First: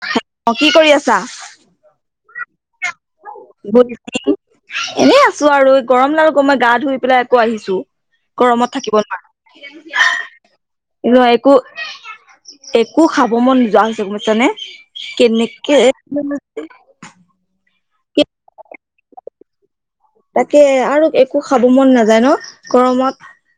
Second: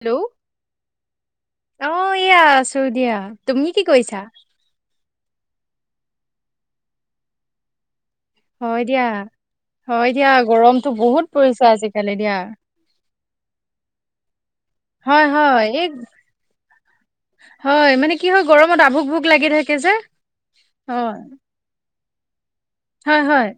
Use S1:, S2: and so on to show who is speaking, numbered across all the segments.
S1: Hello
S2: অ কি কৰি আছা?
S1: এইয়া আছো দিয়া তুমি কি
S2: গ
S1: কৰিছা
S2: এনেই আছো আৰু এই গৰম লাৰ গমই গা ধুই পেলাই আকৌ আহিছো গৰমত
S1: হয়
S2: থাকিব
S1: দিয়া
S2: নোৱাৰো
S1: হয় দিয়া গৰমতো বহুত
S2: একো
S1: পৰিছে আজিকালি দিয়া
S2: একো খাব মন নোযোৱা হৈছে গম পাইছ নে
S1: হয় হয়
S2: কেনেকে
S1: এই হয় মানে কি হয় গৰমত আভোক ভোক লাগি থাকে যে
S2: তাকে আৰু
S1: হয়
S2: একো খাব মন নাযায় ন
S1: হয় হয়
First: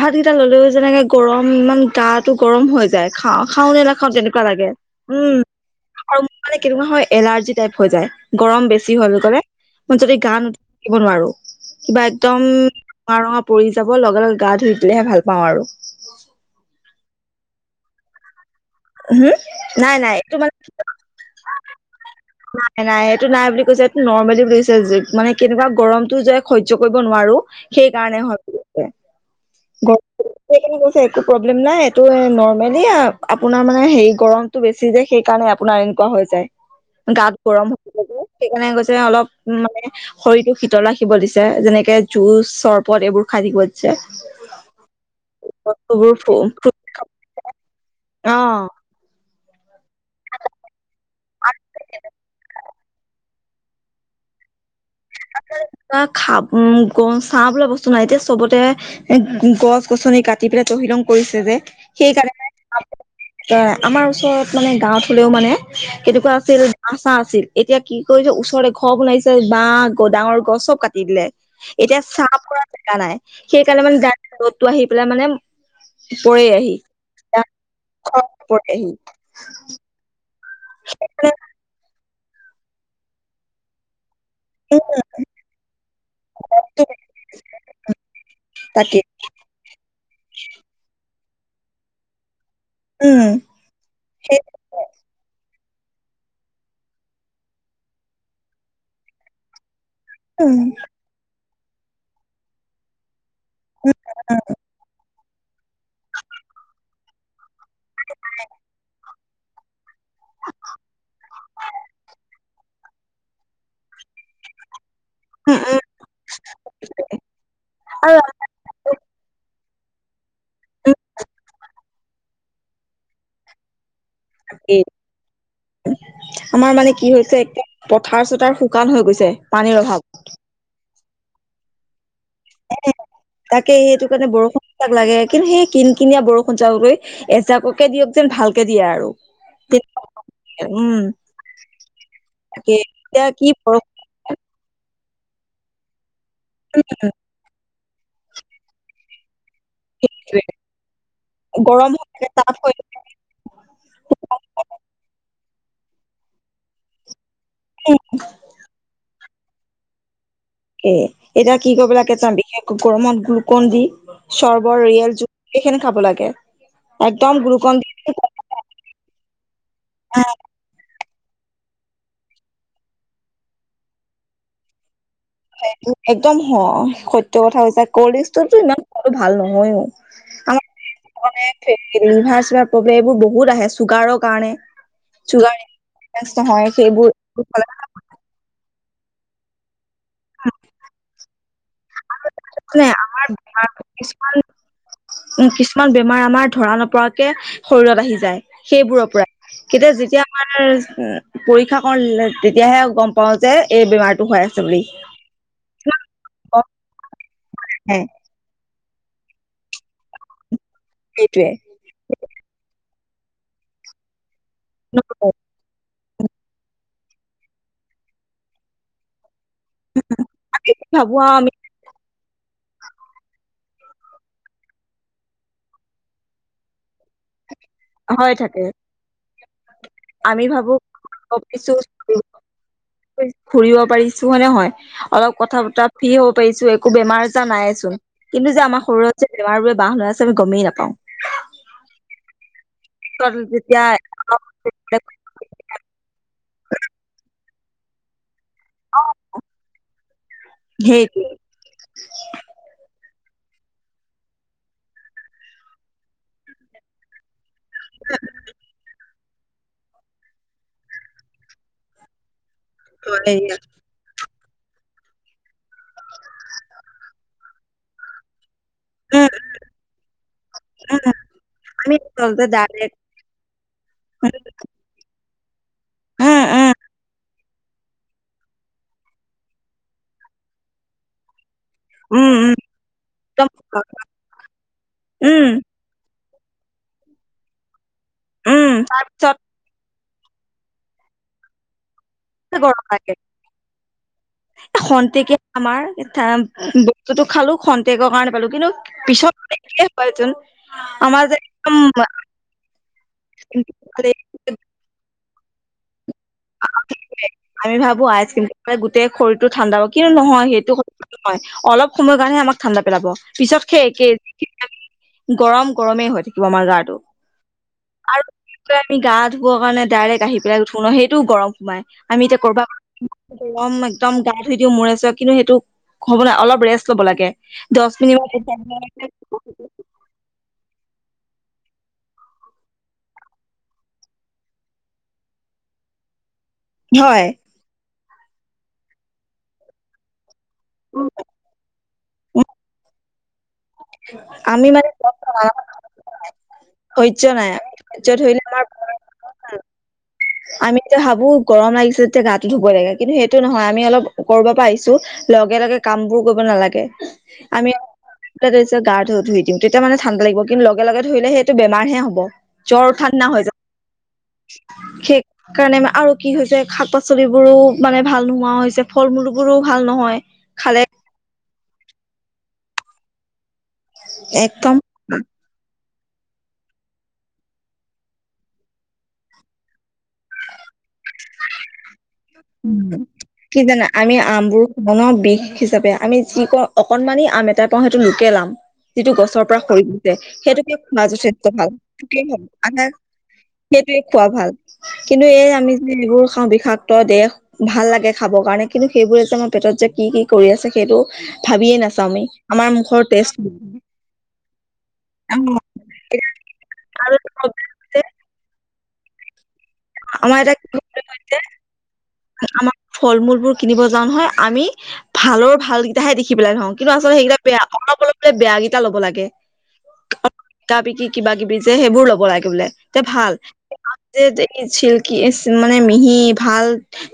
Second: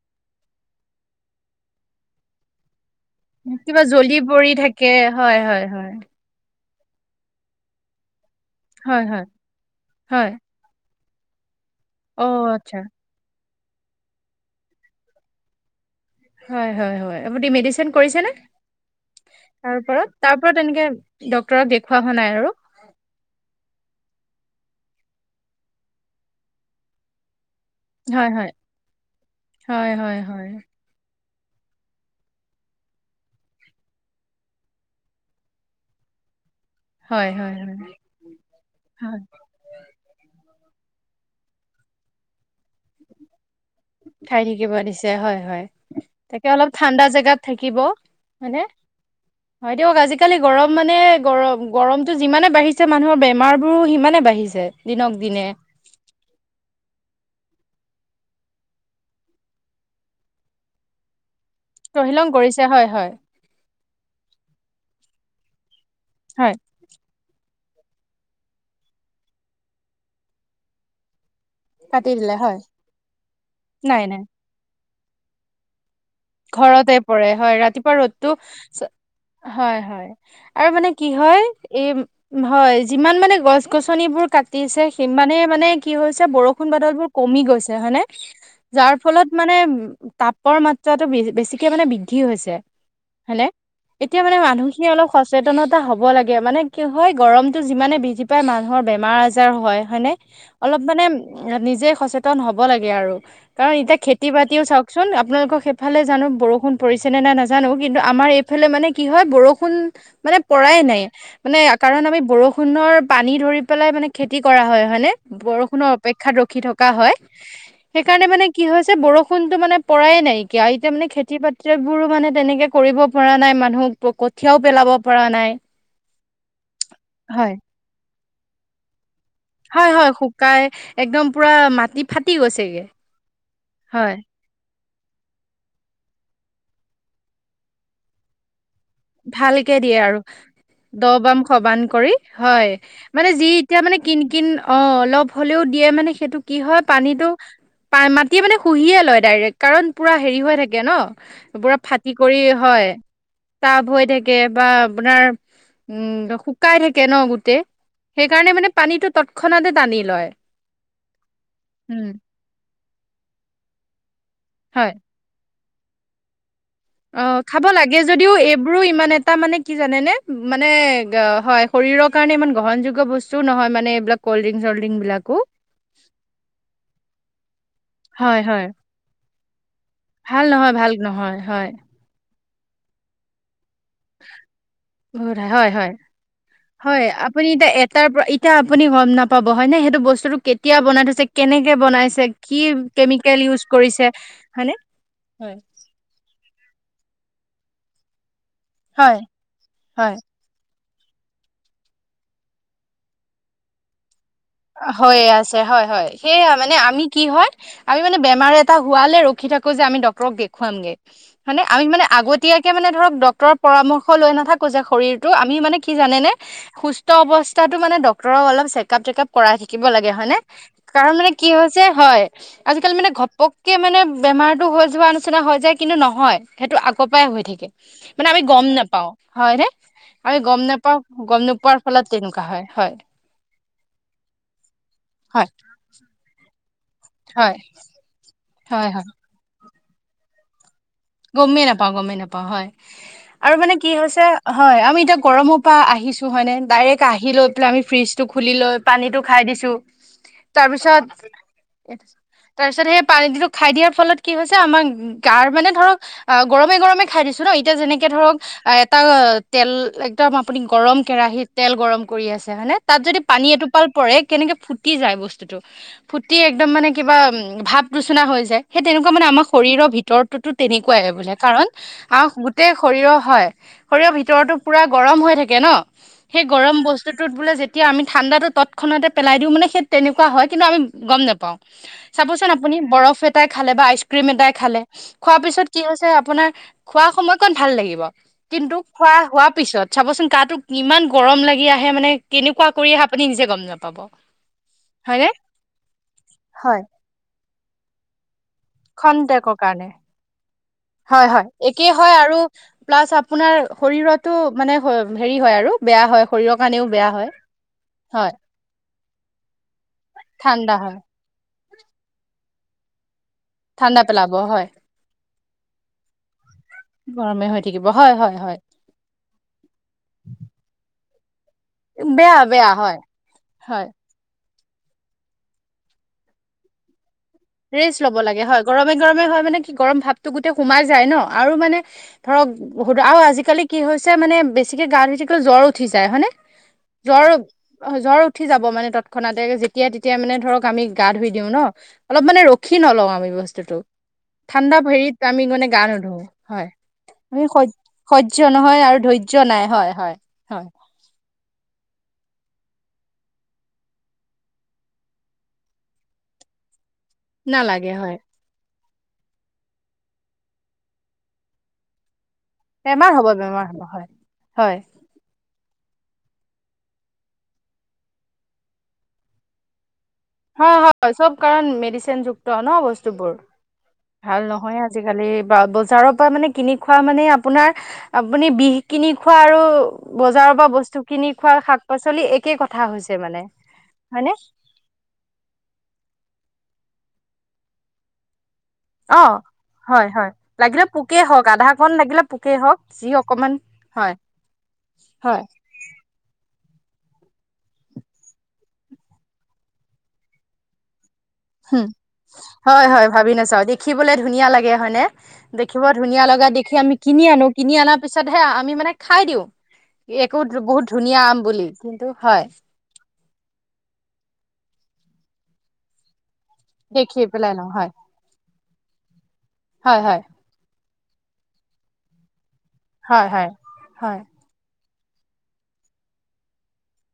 S2: ভাত কেইটা ললেও যেনেকে গৰম ইমান গাটো গৰম হৈ যায় খাওঁ খাও
S1: কিবা
S2: নে
S1: জ্বলি
S2: নাখাও তেনেকুৱা
S1: পৰি
S2: লাগে
S1: থাকে হয় হয় হয়
S2: উম আৰু ম ম কেনেকুৱা হয় এলাৰ্জি টাইপ হৈ যায় গৰম বেছি
S1: হয়
S2: হল
S1: হয়
S2: গলে মই যদি
S1: হয়
S2: গা নোধোৱাকৈ থাকিব নোৱাৰো কিবা
S1: অ
S2: একদম
S1: আচ্ছা
S2: ৰঙা ৰঙা পৰি যাব লগে লগে গা ধুই দিলেহে ভাল পাওঁ আৰু
S1: হয় হয় হয় আপুনি মেডিচিন কৰিছে ন
S2: হম নাই নাই এইটো মানে
S1: এনেকে ডক্তৰক দেখুওৱা হোৱা নাই আৰু
S2: নাই নাই এইটো নাই বুলি নৰ্মেলি বুলিছে যে মানে কেনেকা গৰমটো যে সহ্য কৰিব নোৱাৰো সেইকাৰণে হয়
S1: হয়
S2: গৈ
S1: হয় হয়
S2: একো প্ৰব্লেম নাই এইটো নৰ্মেলি আপোনাৰ মানে হেৰি গৰমটো বেছি যে সেইকাৰণে আপোনাৰ এনেকুৱা হৈ যায়
S1: হয়
S2: গাত
S1: হয়
S2: গৰম
S1: হয় হয়
S2: হে সেইকাৰণে কৈছে অলপ মানে শৰীৰটো শীতল ৰাখিব দিছে যেনেকে জুজ চৰবত এইবোৰ খাই থাকিব দিছে
S1: খাই থাকিব দিছে হয় হয়
S2: বস্তুবোৰ
S1: তাকে
S2: ফ্ৰু-
S1: অলপ
S2: ফ্ৰুট
S1: ঠাণ্ডা
S2: খাব
S1: জেগাত থাকিব।
S2: অ
S1: হয়নে হয় দিয়ক আজিকালি গৰম মানে গৰম গৰমটো যিমানে বাঢ়িছে। ছে মানুহৰ বেমাৰবোৰো সিমানে বাঢ়িছে দিনক দিনে
S2: খ চাহ বোলা বস্তু নাই এতিয়া চবতে এ গছ গছনি কাটি পেলাই তহিলং কৰিছে যে
S1: তহিলং
S2: সেইকাৰণে
S1: কৰিছে হয় হয়
S2: আমাৰ ওচৰত মানে গাঁৱত হলেও মানে কেনেকুৱা
S1: হয়
S2: আছিল বাঁহ, চাহ আছিল এতিয়া কি কৰিছে ওচৰৰে ঘৰ বনাইছে বাঘ গদাঙৰ গছক কাটি দিলে এতিয়া
S1: কাটি
S2: চাহ
S1: দিলে হয়
S2: পৰা জেগা নাই সেইকাৰণে মানে
S1: নাই
S2: য
S1: নাই
S2: ৰ'দটো আহি পেলাই মানে পৰে আহি
S1: ঘৰতে পৰে হয় ৰাতিপুৱা ৰ'দটো
S2: পৰেহি
S1: হয় হয় আৰু মানে কি হয় এই হয় যিমান মানে গছ গছনিবোৰ কাটিছে সিমানে মানে কি হৈছে বৰষুণ বাদল বোৰ কমি গৈছে হয়নে যাৰ
S2: তাকে
S1: ফলত মানে উ তাপৰ মাত্ৰ বেছিকে মানে বৃদ্ধি হৈছে
S2: উম
S1: হয়নে এতিয়া মানে
S2: সেই
S1: মানুহখিনি অলপ সচেতনত এটা হ'ব লাগে মানে কি হয় গৰমটো যিমানে বৃদ্ধি পায় মানুহৰ বেমাৰ আজাৰ হয় হয়নে
S2: উম
S1: অলপ মানে নিজে সচেতন হব লাগে আৰু কাৰণ এতিয়া খেতি বাতিও চাওকচোন আপোনালোকৰ ইফালে জানো বৰষুণ পৰিছে নে নে নাজানো কিন্তু আমাৰ এইফালে মানে কি হয় বৰষুণ মানে পৰাই নাই মানে কাৰণ আমি বৰষুণৰ পানী ধৰি পেলাই মানে খেতি কৰা হয়নে
S2: উম উম
S1: বৰষুণৰ অপেক্ষাত ৰখি থকা হয় সেইকাৰণে মানে কি হৈছে বৰষুণটো মানে পৰাই নাইকিয়া আৰু এতিয়া মানে খেতি বাতিবোৰো মানে তেনেকে কৰিব পৰা নাই মানুহ কঠীয়াও
S2: আৰু
S1: পেলাব পৰা নাই হয়
S2: থাৰ চোতাল শুকান হৈ গৈছে পানীৰ
S1: হয়
S2: অভাৱ
S1: হয় শুকাই একদম পুৰা মাটি ফাটি গৈছেগে
S2: এ তাকে সেইটো
S1: হয়
S2: কাৰণে বৰষুণ লাগে কিন্তু সেই কিন কিনিয়া বৰষুণ জাকতকৈ এজাককে দিয়ক যেন ভাল
S1: ভালকে দিয়ে আৰু
S2: উম
S1: দ বাম খবান কৰি হয়
S2: তাকে এতিয়া
S1: মানে যি
S2: কি
S1: এতিয়া
S2: বৰষুণ
S1: মানে কিন কিন অ অলপ হ'লেও দিয়ে মানে সেইটো কি হয় পানীতটো মাটিয়ে মানে শুহিয়ে লয় ডাইৰেক্ট কাৰণ পুৰা হেৰি হৈ থাকে ন পুৰা
S2: গৰম হৈ
S1: ফাটি
S2: থাকে
S1: কৰি
S2: তাপ হৈ
S1: হয়
S2: থাকে
S1: টাব হৈ থাকে বা আপোনাৰ উম শুকাই থাকে ন গোটেই সেইকাৰণে মানে পানীটো তৎক্ষণাতে টানি লয়
S2: এ এতিয়া কি কৰিব
S1: উম।
S2: লাগে বিশেষকৈ গৰমত গ্লুকন দি সৰ্বৰ
S1: হয়।
S2: ৰিয়েল জু এইখনি খাব লাগে
S1: অ
S2: একদম
S1: খাব
S2: গ্লুকন দি
S1: লাগে যদিও এইবোৰো ইমান এটা মানে কি জানেনে মানে হয় শৰীৰ কাৰণে ই গহণযোগ্য বস্তুও নহয় মানে এইবিলাক কলড্ৰিং চলড্ৰিং বিলাক
S2: একদম সত্য কথা কৈছা কল্ড
S1: হয়
S2: ডিংকটোতো
S1: হয়।
S2: ইমান ভাল নহয়ও
S1: ভাল নহয় ভাল নহয় হয়
S2: আমাৰ লিভাৰ চিভাৰ প্ৰব্লেমবোৰ বহুত আহে চুগাৰৰ কাৰণে
S1: বহুত
S2: চুগাৰ
S1: হয় হয়
S2: টেষ্ট নহয়
S1: হয়
S2: সেইবোৰ এইবোৰ
S1: আপুনি এতিয়া
S2: ফলত
S1: এটাৰ পৰা এতিয়া আপুনি গম নাপাব হয়নে সেইটো বস্তুটো কেতিয়া বনাই থৈছে কেনেকে বনাইছে কি
S2: মানে
S1: কেমিকেল ইউজ কৰিছে হয়নে
S2: উ
S1: হয়
S2: কিছুমান বেমাৰ আমাৰ ধৰা নপৰাকে শৰীৰত আহি যায় সেইবোৰৰ
S1: হয়
S2: পৰা কেতিয়া
S1: হয়।
S2: যেতিয়া আমাৰ পৰীক্ষা কৰ তেতিয়াহে গম পাও যে এই বেমাৰ
S1: হয়য়ে আছে হয় হয় সেয়া
S2: গম
S1: মানে আমি কি হয় আমি
S2: নাহে
S1: মানে বেমাৰ হোৱালে ৰখি থাকো যে আমি ডক্তৰক দেখুৱামগে
S2: সেইটোৱে
S1: হয়নে আমি মানে আগতয়াকে মানে ধৰক ডক্তৰৰ পৰামৰ্শ লৈ নাথাকো যে শৰীৰতো আমি মানে কি জানেনে সুস্থ সুস্থ অৱস্থাটো মানে ডক্তৰ অল চেকআপ তেকআপ কৰাই থাকিব লাগে হয় নে
S2: আমি
S1: কাৰণ
S2: ভাবো
S1: মানে
S2: আৰু
S1: কি
S2: আমি
S1: হৈছে হয় আজিকালি মানে ঘপক কে মানে বেমাৰতো হৈ যোৱা নিচিনা হৈ যায় কিন্তু নহয় সেইটো আগৰ পাই হৈ থাকে মানে
S2: হৈ
S1: আমি
S2: থাকে
S1: গম নাপাও হয়নে আমি গম নাপাও গম
S2: পাৰিছো
S1: নোপোৱাৰ ফলত তেনেকুৱা হয় হয়
S2: ফুৰিব পাৰিছো হয় নহয় অলপ
S1: হয়
S2: কথা বতৰা ফ্ৰী হ'ব পাৰিছো একো বেমাৰ আজাৰ
S1: হয়
S2: নাইয়ে চোন কিন্তু যে আমাৰ
S1: হয় হয়
S2: শৰীৰত যে বেমাৰবোৰে বাহ লৈ আছে আমি গমেই নাপাওঁ
S1: গমেই নাপাওঁ গমেই নাপাওঁ হয় আৰু মানে
S2: যেতিয়া
S1: কি হৈছে হয় আমি
S2: অলপ
S1: এতিয়া গৰমৰ পৰা আহিছো হয় নে ডাইৰেক্ট আহিলৈ আমি ফ্ৰিজ টো খুলি লৈ পানীটো খাই দিছো তাৰপিছত
S2: সেই কি
S1: তাৰপিছত সেই পানীটোক খাই দিয়াৰ ফলত কি হৈছে আমাৰ গাৰ মানে ধৰক অ গৰমে গৰমে খাই দিছো ন এতিয়া যেনেকে ধৰক এটা তেল একদম আপুনি গৰম কেৰাহিতত তেল গৰম কৰি আছে হয়নে তাত যদি
S2: কয়
S1: পানী এটোপাল পৰে কেনেকে ফুটি যায় বস্তুতটো ফুটি একদম মানে কিবা ভাৱ দুচুনা হৈ যায় সেই তেনেকুৱা মানে
S2: উম,
S1: আমাৰ শৰীৰৰ ভিতৰততো তেনেকুৱা
S2: উম।
S1: হৈ বোলে কাৰণ
S2: আমি
S1: আহ
S2: আচলতে
S1: গোটেই
S2: ডাইৰেক্ট
S1: শৰীৰ হয় শৰীৰ ভিতৰতো পুৰা গৰম। কম হৈ থাকে ন
S2: উম,
S1: সেই
S2: উম,
S1: গৰম বস্তুটোত বোলে যেতিয়া আমি ঠাণ্ডাটো তৎক্ষণতে পেলাই দিওঁ মানে সেই তেনেকুৱা হয় কিন্তু আমি গম নেপাওঁ।
S2: উম,
S1: চাবচোন
S2: উম।
S1: আপুনি বৰফ এটাই
S2: একদম
S1: খালে
S2: সঁচা।
S1: বা আইচক্ৰিম এটাই খালে খোৱাৰ
S2: উম,
S1: পিছত কি হৈছে আপোনাৰ খোৱা সময়কণ ভাল লাগিব
S2: উম।
S1: কিন্তু খোৱা
S2: তাৰপিছত
S1: হোৱাৰ পিছত- চাবচোন গাটো কিমান গৰম লাগি আহে মানে কেনেকুৱা কৰি আহে আপুনি নিজে গম নাপাব। হয়নে
S2: খন্তেকে আমাৰ
S1: হয়।
S2: বস্তুতটো খালোঁ খন্তেকৰ কাৰণে পালোঁ।
S1: খন্তেকৰ কাৰণে
S2: আমাৰ
S1: হয়
S2: যে
S1: হয়
S2: একদম
S1: একেই হয়
S2: আইচক্ৰীমটো
S1: আৰু পালাছ্ আপোনাৰ।
S2: খালে,
S1: শৰীৰতো মানে হেৰি হয় আৰু বেয়া হয়। শৰীৰৰ কাৰণেও বেয়া হয়
S2: আমি ভাবোঁ
S1: হয়
S2: আইচক্ৰীম গোটে শৰীৰটো ঠাণ্ডা হ'ব কিন্তু নহয় সেইটো
S1: ঠাণ্ডা হয়
S2: নহয় অলপ সময়ৰ কাৰণে আমাক ঠাণ্ডা পেলাব। পিছত সে
S1: ঠাণ্ডা
S2: একে
S1: পেলাব হয়
S2: গৰম গৰমেই হয় থাকে। আমাৰ গাটো
S1: গৰমে হৈ থাকিব হয়
S2: আৰু
S1: হয় হয়
S2: আমি গা ধুব কাৰণে ডাইৰেক্ট আহি পেলাই উঠো ন সেই তো গৰম সোমাই আমি
S1: বেয়া
S2: এতিয়া ক'ৰবাত
S1: বেয়া হয়
S2: গৰম
S1: হয়
S2: একদম ধুই দিওঁ মোৰে চুৰে কিন্তু সেইটো ঘৰত মানে অলপ ৰেষ্ট ল'ব লাগে। দহ
S1: ৰেষ্ট ল'ব লাগে হয় গৰমে
S2: মিনিট
S1: গৰমে হয় মানে কি গৰম ভাৱতটো গোটেই সোমাই‌ যায় যায় ন আৰু মানে ধৰক আৰু আজিকালি কি হৈছে মানে বেছিকে গা ধুই থাকিলে জ্বৰ উঠি যায় হয়নে জ্বৰ
S2: হয়
S1: জ্বৰ উঠি যাব মানে তৎক্ষণাতে যেতিয়া তেতিয়া মানে ধৰক আমি গা ধুই দিওঁ ন অলপ মানে ৰখি নলওঁ আমি বস্তু- বস্তুটো
S2: আমি
S1: ঠাণ্ডা
S2: মানে
S1: হেৰিত আমি মানে গা নোধোও হয়।
S2: ধৈৰ্য
S1: আমি
S2: নাই ধৈৰ্য ধৰিলে
S1: স্যয়
S2: আমাৰ
S1: নহয় আৰু ধৈৰ্য্য নাই হয় হয় হয়।
S2: আমি এতিয়া ভাবো গৰম লাগিছে যেতিয়া গাটো ধুবই লাগে কিন্তু সেইটো নহয় আমি অলপ ক'ৰবাৰ আহিছোঁ লগে লগে কাম বোৰ কৰিব পিনে নালাগে। আমি
S1: নালাগে হয়।
S2: গা ধুই দিম তেতিয়া মানে ঠাণ্ডা লাগিব কিন্তু লগে লগে ধুলে সেইটো বেমাৰহে হ'ব।
S1: বেমাৰ হ'ব বেমাৰ হ'ব হয়। হয়
S2: [unintelligible] কাৰণে আৰু কি হৈছে শাক পাচলিবোৰো মানে ভাল নোহোৱা হৈছে ফল মূল বোৰো ভাল নহয়।
S1: হয়
S2: খালে
S1: হয় চব কাৰণ মেডিচিনযুক্ত ন বস্তুবোৰ। ভাল
S2: একদম
S1: নহয় আজিকালি বা বজাৰত মানে কিনি খোৱা মানে আপোনাৰ আপুনি বিষ কিনি খোৱা আৰু বজাৰৰ পৰা বস্তু- কিনি খোৱা শাক পাচলি একেই কথা হৈছে মানে
S2: কি জানা আমি
S1: হয়নে
S2: আমবোৰ খাও বিষ হিচাপে আমি যি কওঁ অকনমানি আম এটা পাও সেইটো লুকেল আম। যিটো
S1: অ
S2: গছৰ পৰা সৰি
S1: হয়
S2: গৈছে
S1: হয়
S2: সেইটোকে
S1: লাগিলে
S2: খোৱা
S1: পোকেই
S2: যথেষ্ট
S1: হওক আধা
S2: ভাল
S1: কণ লাগিলে পোকেই হওক যি অকমান
S2: [unintelligible] সেইটোৱে
S1: হয়
S2: খোৱা ভাল কিন্তু
S1: হয়
S2: এই আমি যে- খাওঁ বিষাক্ত দেহ ভাল লাগে খাবৰ কাৰণে কিন্তু সেইবোৰে যে আমাৰ পেটত যে কি কি কৰি আছে সেইটো- ভাবিয়ে
S1: উম
S2: নাচাওঁ- আমি আমাৰ
S1: হয়
S2: মুখৰ
S1: হয় ভাবি
S2: টেষ্ট
S1: নাচাওঁ দেখিবলৈ ধুনীয়া লাগে হয়নে দেখিব ধুনীয়া লগা দেখি আমি কিন কিনি আনো কিন আনা পিছতহে আমি মানে- খাই দিওঁ একো
S2: আমাৰ এটা
S1: বহুত ধুনীয়া আম বুলি কিন্তু হয়।
S2: আমাৰ ফল মূল বোৰ কিনিব যাওঁ নহয় আমি ভালৰ ভালকেইটাহে দেখি দেখি পেলাই থওঁ কিন্তু আচলতে
S1: দেখি
S2: সেইকেইটা
S1: পেলাই
S2: বেয়া
S1: লওঁ হয়
S2: অলপ অলপলে বেয়া কেইটা ল'ব লাগে
S1: হয় হয়
S2: কিবা কিবি যে, সেইবোৰ ল'ব লাগে বোলে। তেওঁ
S1: হয়
S2: ভাল,
S1: হয় হয়
S2: যে চি কি মানে, মিহি ভাল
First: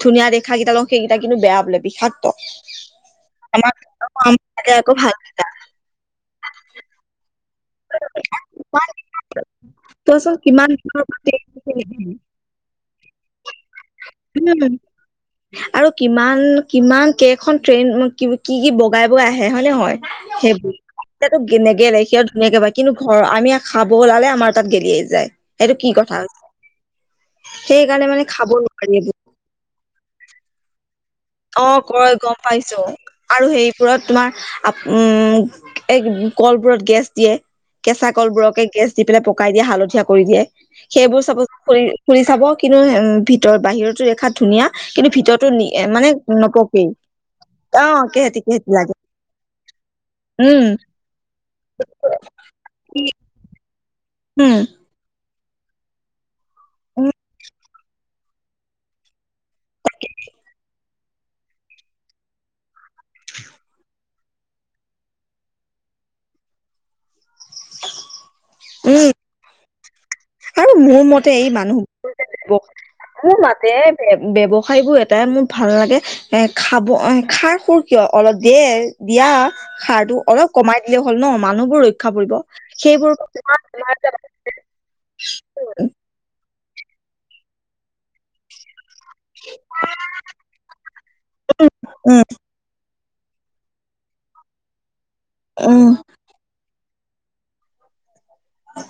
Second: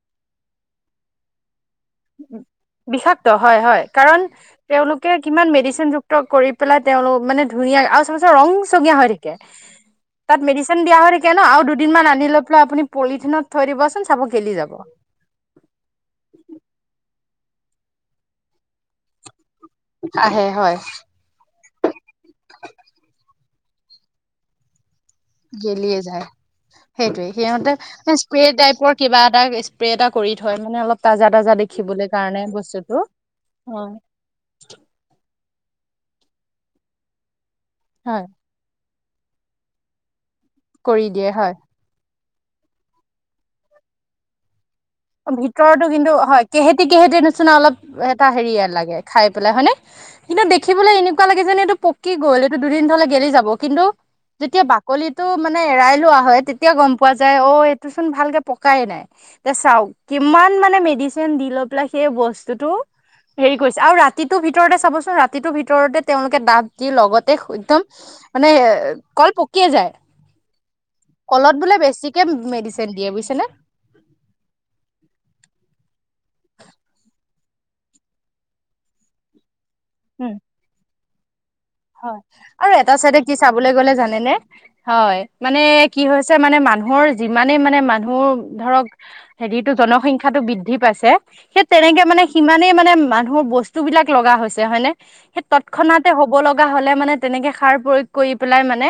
S2: ধুনীয়া দেখা কেইটা লওঁ। সেইকেইটা কিন্তু, বেয়া বোলে বিষাক্ত।
S1: বিষাক্ত হয়,
S2: আমাক
S1: হয়। কাৰণ,
S2: লাগে আকৌ
S1: তেওঁলোকে
S2: ভাল কেইটা।
S1: কিমান মেডিচিন যুক্ত কৰি পেলাই, তেওঁলোক মানে ধুনীয়া আৰু চাবাচোন ৰং
S2: কিমান
S1: চঙীয়া হৈ থাকে।
S2: চোৱাচোন
S1: তাত
S2: কিমান
S1: মেডিচিন দিয়া
S2: দিনৰ
S1: হৈ
S2: পৰা
S1: থাকে ন' আৰু দুদিনমান
S2: আহিছে।
S1: আনি লৈ পেলাই আপুনি পলিথিনত থৈ দিবচোন চাব গেলি
S2: উম
S1: যাব।
S2: আৰু কিমান কিমান কেইখন ট্ৰেইন কি, কি, বগাই, বগাই আহে। হে হয় নহয়?
S1: আহে হয়
S2: সেইটো নেগেলে, সি ধুনীয়াকে বা কিন্তু, ঘৰৰ আমি খাব ওলালে, আমাৰ তাত গেলিয়ে যায়। এইটো কি
S1: গেলিয়ে
S2: কথা?
S1: যায়। সেইটোৱে,
S2: সেইকাৰণে
S1: সিহঁতে
S2: মানে
S1: স্প্ৰে
S2: খাব নোৱাৰি
S1: টাইপৰ
S2: এইবোৰ।
S1: কিবা এটা স্প্ৰে এটা কৰি থয়। মানে, অলপ তাজা তাজা
S2: অ'!
S1: দেখিবলৈ
S2: কয় গম
S1: কাৰণে
S2: পাইছোঁ
S1: বস্তুটো
S2: আৰু
S1: হয়
S2: সেইবোৰত তোমাৰ আ, উম! এই, কলবোৰত গেছ দিয়ে। কেঁচা
S1: হয়
S2: কলবোৰকে গেছ দি পেলাই পকাই দিয়ে, হালধীয়া কৰি দিয়ে।
S1: কৰি
S2: সেইবোৰ
S1: দিয়ে
S2: চাব
S1: হয়
S2: ফু ফুৰি চাব। কিন্তু, ভিতৰত বাহিৰতো দেখাত ধুনীয়া। কিন্তু, ভিতৰতো মানে
S1: হয়, কেহেতি
S2: নপকেই
S1: কেহেতি নিচিনা অলপ,
S2: অ
S1: এটা
S2: কেহেতি
S1: হেৰি
S2: কেহেতি
S1: লাগে খাই পেলাই হয়নে? কিন্তু
S2: উম
S1: দেখিবলৈ এনেকুৱা লাগে যোন এইটো পকি গ'ল এইটো দুদিনলে গেলি যাব কিন্তু-
S2: উম
S1: যেতিয়া বাকলিটো মানে এৰাই লোৱা হয় তেতিয়া গম
S2: উম
S1: পোৱা যায় অ এইটো চোন ভালকে- পকাই নাই এ চাওক কিমান মানে মেডিচিন দি লৈ পেলাই সেই বস্তুতটো- হেৰি কৰিছে আৰু ৰাতিটোৰ ভিতৰতে চাবচোন ৰাতিটোৰ ভিতৰতে তেওঁলোকে দাঁত দি লগত- তে একদম মানে
S2: উম
S1: কল পকিয়ে যায়।
S2: আৰু মোৰ মতে, এই
S1: কলত বোলে
S2: মানুহবোৰ
S1: বেছিকে
S2: যে,
S1: মেডিচিন দিয়ে
S2: মোৰ
S1: বুজিছেনে
S2: মতে, ব্যৱসায়বোৰ এ তাই মোৰ ভাল লাগে। এ, খাব, খাৰ খুৰ কিয়! অলপ দে, দিয়া। সাৰটো,
S1: উম
S2: অলপ কমাই দিলে হ'ল ন' মানুহ
S1: হয় আৰু এটা চাইডে কি চাবলৈ
S2: বেমাৰ
S1: গলে
S2: আজাৰ
S1: জানেনে, হয়! মানে, কি হৈছে মানে, মানুহৰ যিমানে মানে, মানুহ মোৰ ধৰক হেৰিটো, জনসংখ্যয়াটো বৃদ্ধি পাইছে। সেই, তেনেকে মানে,
S2: উম
S1: সিমানেই মানে মা বস্তু বিলাক লগা হৈছে হয়নে? সেই
S2: উম
S1: তৎক্ষণাতে হ'ব লগা হ'লে মানে, তেনেকে সাৰ কৰি পেলাই মানে,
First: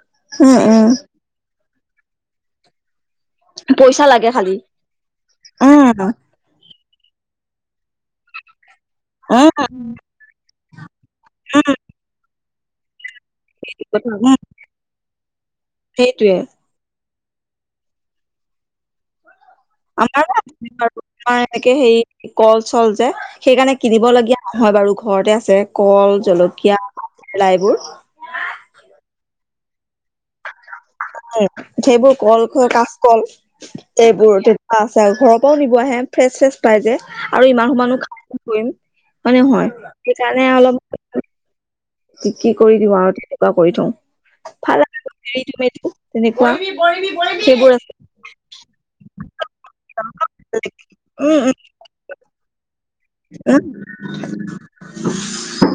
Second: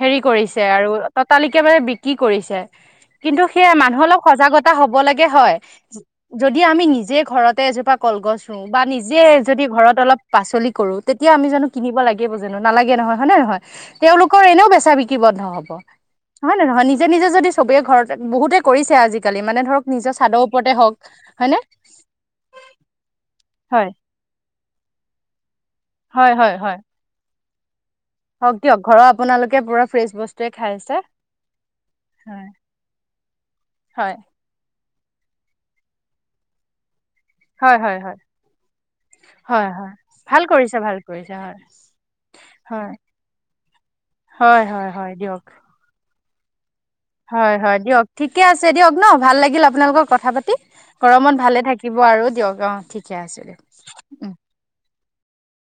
S1: হেৰি
S2: উম
S1: কৰিছে আৰু
S2: উম
S1: ততালিকে মানে বিক্ৰী কৰিছে। কিন্তু, সেয়া মানুহ
S2: পইচা
S1: অলপ
S2: লাগে খালি
S1: সজাগতা হ'ব লাগে হয়।
S2: উম
S1: যদি আমি নিজ যে ঘৰতে এজোপা কলগছ ৰোওঁ বা নিজে
S2: উম
S1: যদি ঘৰত অলপ পাচলি কৰোঁ। তেতিয়া আমি
S2: উম
S1: জানোঁ [unintelligible] নালাগে নহয়। হয় নে নহয়?
S2: উম
S1: তেওঁলোকৰ এনেও বেচা বিক্ৰী বন্ধ হ'ব।
S2: সেইটোয়ে
S1: হয় নে নহয়? নি নিজে নিজে যদি চবেই ঘৰতে, বহুতে কৰিছে আজি আজি কালি মানে ধৰক, নিজৰ
S2: আমাৰো
S1: চাদৰ
S2: আছে
S1: ওপৰতে হওঁক
S2: বাৰু আমাৰ
S1: হয়নে?
S2: এনেকে হেৰি কল চল যে সেইকাৰণে
S1: হয়
S2: কিনিব লগীয়া নহয় বাৰু। ঘৰতে আছে কল, জলকীয়া, লাইবোৰ।
S1: হওঁক দিয়ক। ঘৰৰ আপোনালোকে পুৰা ফ্ৰেছ বস্তুৱে খায় আছে।
S2: উম, সেইবোৰ কল,
S1: হয়
S2: কাচ কল,
S1: হয়।
S2: এইবোৰ তেতিয়া আচ্ছা, ঘৰ পৰাওঁ নিব আহে, ফ্ৰেছ চ্ৰেছ পাই যে। আৰু ইমান
S1: হয় হয়
S2: সমানো, [unintelligible] হয় নে
S1: হয়
S2: নহয়?
S1: হয় ভাল
S2: সেইকাৰণে
S1: কৰিছে ভাল
S2: অলপ
S1: কৰিছে হয়।
S2: কি কি কৰি
S1: হয়
S2: দিওঁ আৰু তেনেকুৱা কৰি থওঁ।
S1: হয়
S2: ভাল
S1: হয় হয়
S2: আৰু
S1: দিয়ক
S2: এৰি দিম তেনেকুৱা।
S1: হয়,
S2: সেইবোৰ
S1: হয়,
S2: আছে
S1: দিয়ক। ঠিকে আছে দিয়ক ন'! ভাল লাগিল আপোনালোকৰ কথা পাতি। গৰমত
S2: উম উম
S1: ভালে থাকিব। আৰু দিয়ক অ'! ঠিক
S2: [unintelligible]